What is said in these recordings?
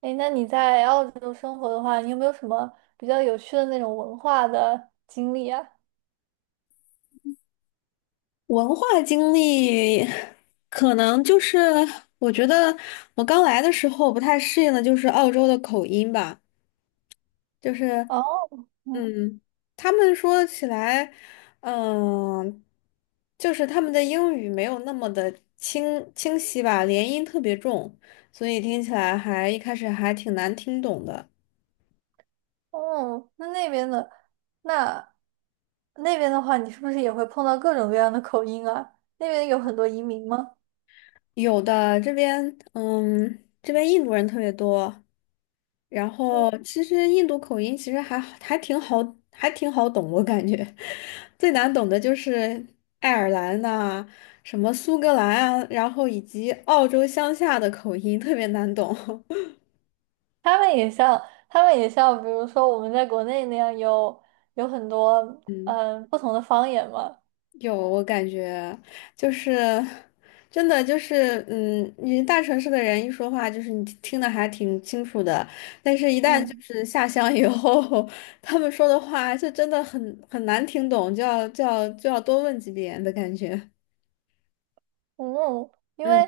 哎，那你在澳洲生活的话，你有没有什么比较有趣的那种文化的经历啊？文化经历，可能就是我觉得我刚来的时候不太适应的就是澳洲的口音吧，就是哦，嗯，嗯，他们说起来，嗯，就是他们的英语没有那么的清晰吧，连音特别重，所以听起来还一开始还挺难听懂的。哦，那那边的，那那边的话，你是不是也会碰到各种各样的口音啊？那边有很多移民吗？有的这边，这边印度人特别多，然嗯，后其实印度口音其实还好还挺好，还挺好懂，我感觉 最难懂的就是爱尔兰呐、什么苏格兰啊，然后以及澳洲乡下的口音特别难懂。他们也像，他们也像，比如说我们在国内那样有很多嗯。不同的方言嘛。有，我感觉就是真的就是，你大城市的人一说话，就是你听的还挺清楚的，但是一旦就嗯是下乡以后，他们说的话就真的很难听懂，就要多问几遍的感觉。嗯，因为嗯。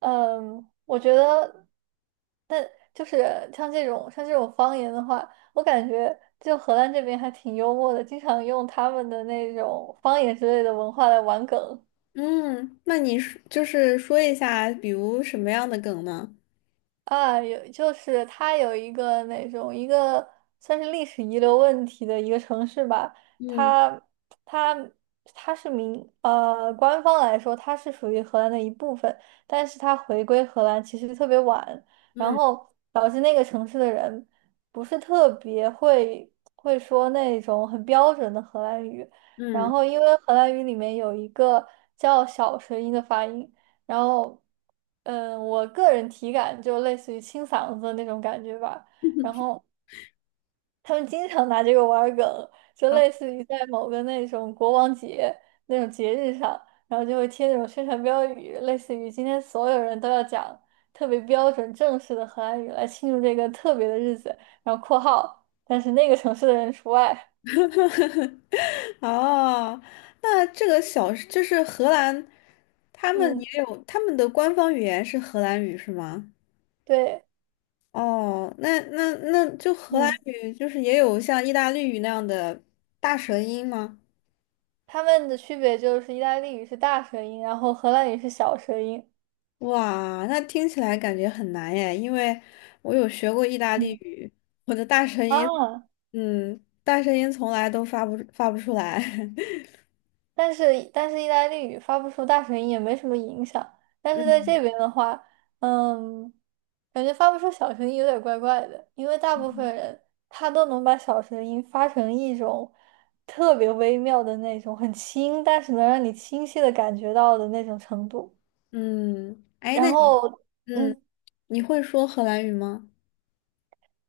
嗯，我觉得。就是像这种方言的话，我感觉就荷兰这边还挺幽默的，经常用他们的那种方言之类的文化来玩梗。嗯，那你说就是说一下，比如什么样的梗呢？啊，有就是它有一个那种一个算是历史遗留问题的一个城市吧，嗯它它它是官方来说它是属于荷兰的一部分，但是它回归荷兰其实特别晚，然嗯后导致那个城市的人不是特别会说那种很标准的荷兰语，然嗯。后因为荷兰语里面有一个叫小舌音的发音。然后，嗯，我个人体感就类似于清嗓子的那种感觉吧。然后他们经常拿这个玩儿梗，就类似于在某个那种国王节那种节日上，然后就会贴那种宣传标语，类似于今天所有人都要讲特别标准正式的荷兰语来庆祝这个特别的日子，然后括号，但是那个城市的人除外。哦，那这个小就是荷兰，他们嗯，也有他们的官方语言是荷兰语是吗？对，哦，那那就荷兰嗯，语就是也有像意大利语那样的大舌音吗？他们的区别就是意大利语是大舌音，然后荷兰语是小舌音。哇，那听起来感觉很难耶，因为我有学过意大利嗯语，我的大舌音，啊。嗯，大舌音从来都发不出来。但是意大利语发不出大声音也没什么影响。但是在嗯。这边的话，嗯，感觉发不出小声音有点怪怪的，因为大部嗯，分人他都能把小声音发成一种特别微妙的那种，很轻，但是能让你清晰的感觉到的那种程度。嗯哎，然那你，后，嗯，嗯，你会说荷兰语吗？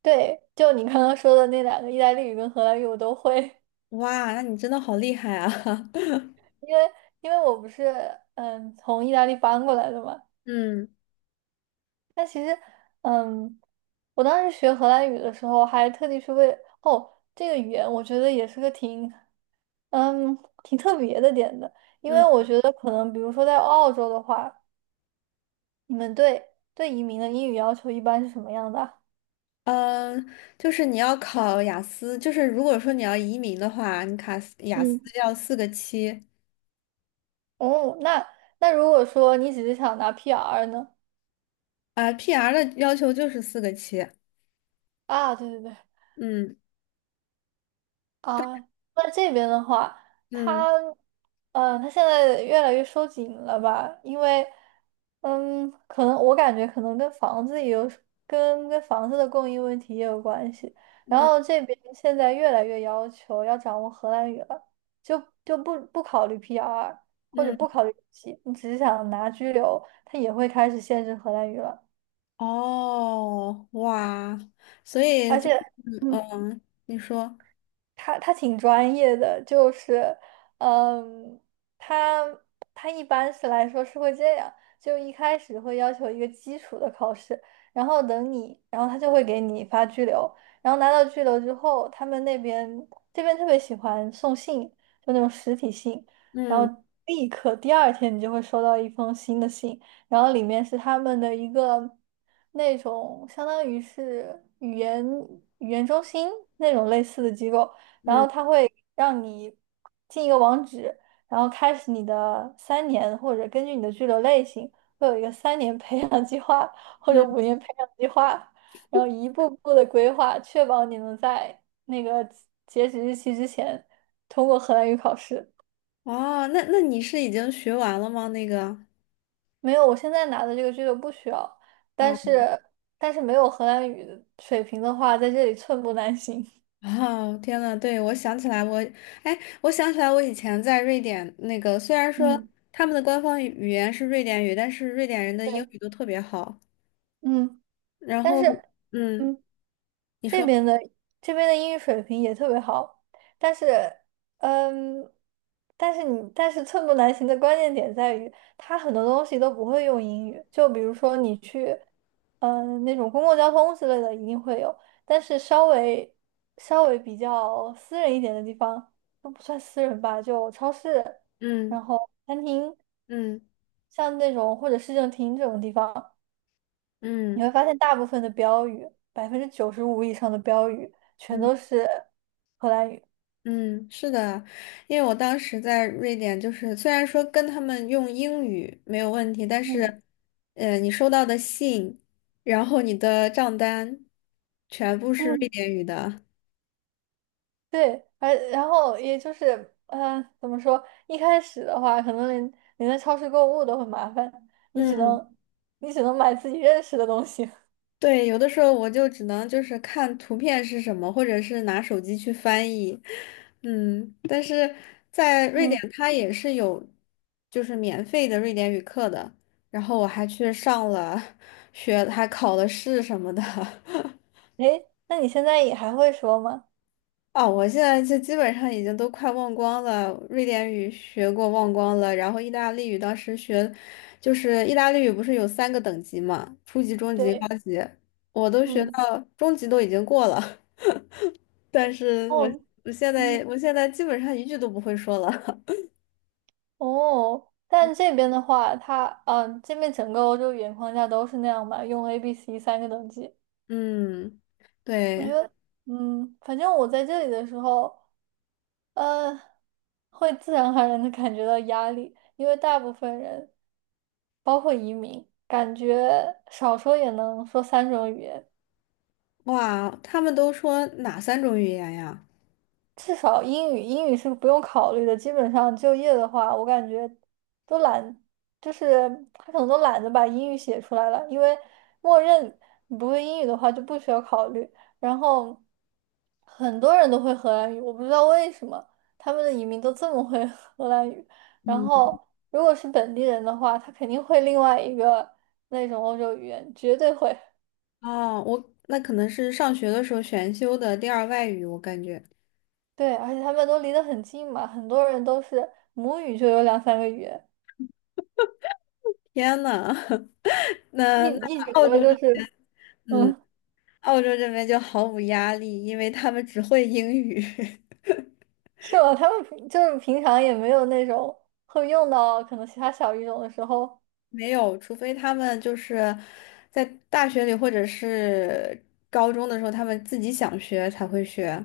对，就你刚刚说的那两个意大利语跟荷兰语我都会，哇，那你真的好厉害啊！因为因为我不是从意大利搬过来的嘛。嗯。但其实，嗯，我当时学荷兰语的时候，还特地去这个语言，我觉得也是个嗯挺特别的点的，因嗯。为我觉得可能比如说在澳洲的话，你们对移民的英语要求一般是什么样的啊？嗯，就是你要考雅思，就是如果说你要移民的话，你卡斯雅思嗯，要四个七。哦，那那如果说你只是想拿 PR 呢？啊，PR 的要求就是四个七。啊，对对对，嗯。啊，那这边的话，他，嗯。呃，他现在越来越收紧了吧？因为，嗯，可能我感觉可能跟房子也有，跟房子的供应问题也有关系。然嗯。后这边现在越来越要求要掌握荷兰语了，就不考虑 PR 或者嗯，不考虑国籍，你只是想拿拘留，他也会开始限制荷兰语了，哦，哇，所以而就且。嗯。嗯，嗯你说他挺专业的，就是，嗯，他他一般来说是会这样，就一开始会要求一个基础的考试，然后等你，然后他就会给你发拘留，然后拿到拘留之后，他们那边这边特别喜欢送信，就那种实体信，然嗯后立刻第2天你就会收到一封新的信，然后里面是他们的一个那种相当于是语言中心那种类似的机构。然嗯后它会让你进一个网址，然后开始你的三年，或者根据你的居留类型，会有一个三年培养计划或者嗯，5年培养计划，然后一步步的规划，确保你能在那个截止日期之前通过荷兰语考试。哦，那那你是已经学完了吗？那个。没有，我现在拿的这个居留不需要，但啊。是没有荷兰语的水平的话，在这里寸步难行。哦，天呐，我想起来我以前在瑞典那个，虽然说嗯，他们的官方语言是瑞典语，但是瑞典人的英对，语都特别好。嗯，然但后，是。嗯，嗯。你这说，边的这边的英语水平也特别好，但是，嗯，但是但是寸步难行的关键点在于，他很多东西都不会用英语，就比如说你去，嗯，那种公共交通之类的一定会有，但是稍微比较私人一点的地方都不算私人吧，就超市，嗯然后餐厅，嗯像那种或者市政厅这种地方。你嗯会发现大部分的标语，95%以上的标语全嗯都是荷兰语。嗯，是的，因为我当时在瑞典，就是虽然说跟他们用英语没有问题，但嗯是，你收到的信，然后你的账单，全部是瑞嗯典语的。对，而然后也就是，呃，怎么说？一开始的话，可能连在超市购物都很麻烦，你只嗯。能你只能买自己认识的东西。对，有的时候我就只能就是看图片是什么，或者是拿手机去翻译，但是在瑞嗯，典它也是有就是免费的瑞典语课的，然后我还去上了学，还考了试什么的。诶，那你现在也还会说吗？哦，我现在就基本上已经都快忘光了，瑞典语学过忘光了，然后意大利语当时学，就是意大利语不是有三个等级嘛，初级、中级、高对，级，我都学嗯，到中级都已经过了。但是我哦，我现在嗯，我现在基本上一句都不会说了。哦，但这边的话，这边整个欧洲语言框架都是那样嘛，用 A、B、C 三个等级。嗯，对，嗯，反正我在这里的时候，呃，会自然而然的感觉到压力，因为大部分人，包括移民，感觉少说也能说3种语言，哇，他们都说哪三种语言呀？至少英语，英语是不用考虑的。基本上就业的话，我感觉都懒，就是他可能都懒得把英语写出来了，因为默认你不会英语的话就不需要考虑。然后很多人都会荷兰语，我不知道为什么他们的移民都这么会 荷兰语。然嗯，后如果是本地人的话，他肯定会另外一个那种欧洲语言，绝对会。哦，我那可能是上学的时候选修的第二外语，我感觉。对，而且他们都离得很近嘛，很多人都是母语就有两三个语言。天呐，一那那一直澳觉得洲这就是，嗯，嗯，澳洲这边就毫无压力，因为他们只会英语，是吧？他们就是平常也没有那种会用到可能其他小语种的时候。没有，除非他们就是在大学里或者是高中的时候，他们自己想学才会学。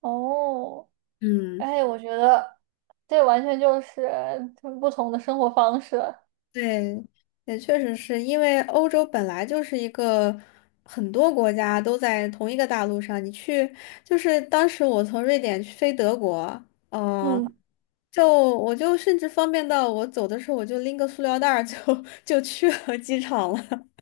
哦，嗯。哎，我觉得这完全就是不同的生活方式。对，也确实是因为欧洲本来就是一个很多国家都在同一个大陆上，你去就是当时我从瑞典去飞德国，嗯。嗯，就我就甚至方便到我走的时候我就拎个塑料袋儿就 就去了机场了。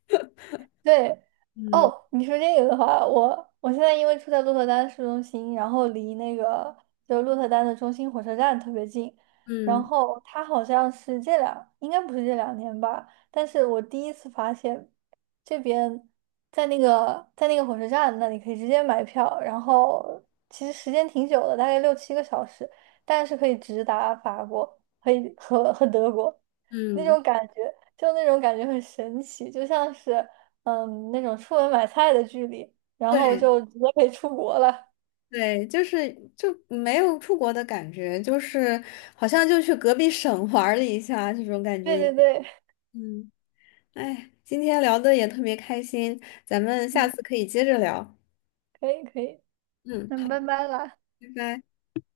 对，嗯。哦，你说这个的话，我现在因为住在鹿特丹市中心，然后离那个鹿特丹的中心火车站特别近，然嗯。后它好像是这两，应该不是这两年吧，但是我第1次发现这边在那个火车站那里可以直接买票，然后其实时间挺久的，大概六七个小时，但是可以直达法国，可以和德国。那嗯，种感觉，就那种感觉很神奇，就像是嗯那种出门买菜的距离，然后对就直接可以出国了。对，就是就没有出国的感觉，就是好像就去隔壁省玩儿了一下这种感对觉。对对嗯。哎，今天聊的也特别开心，咱们 下嗯，次可以接着聊。可以可以，嗯，那好，拜拜啦。拜拜。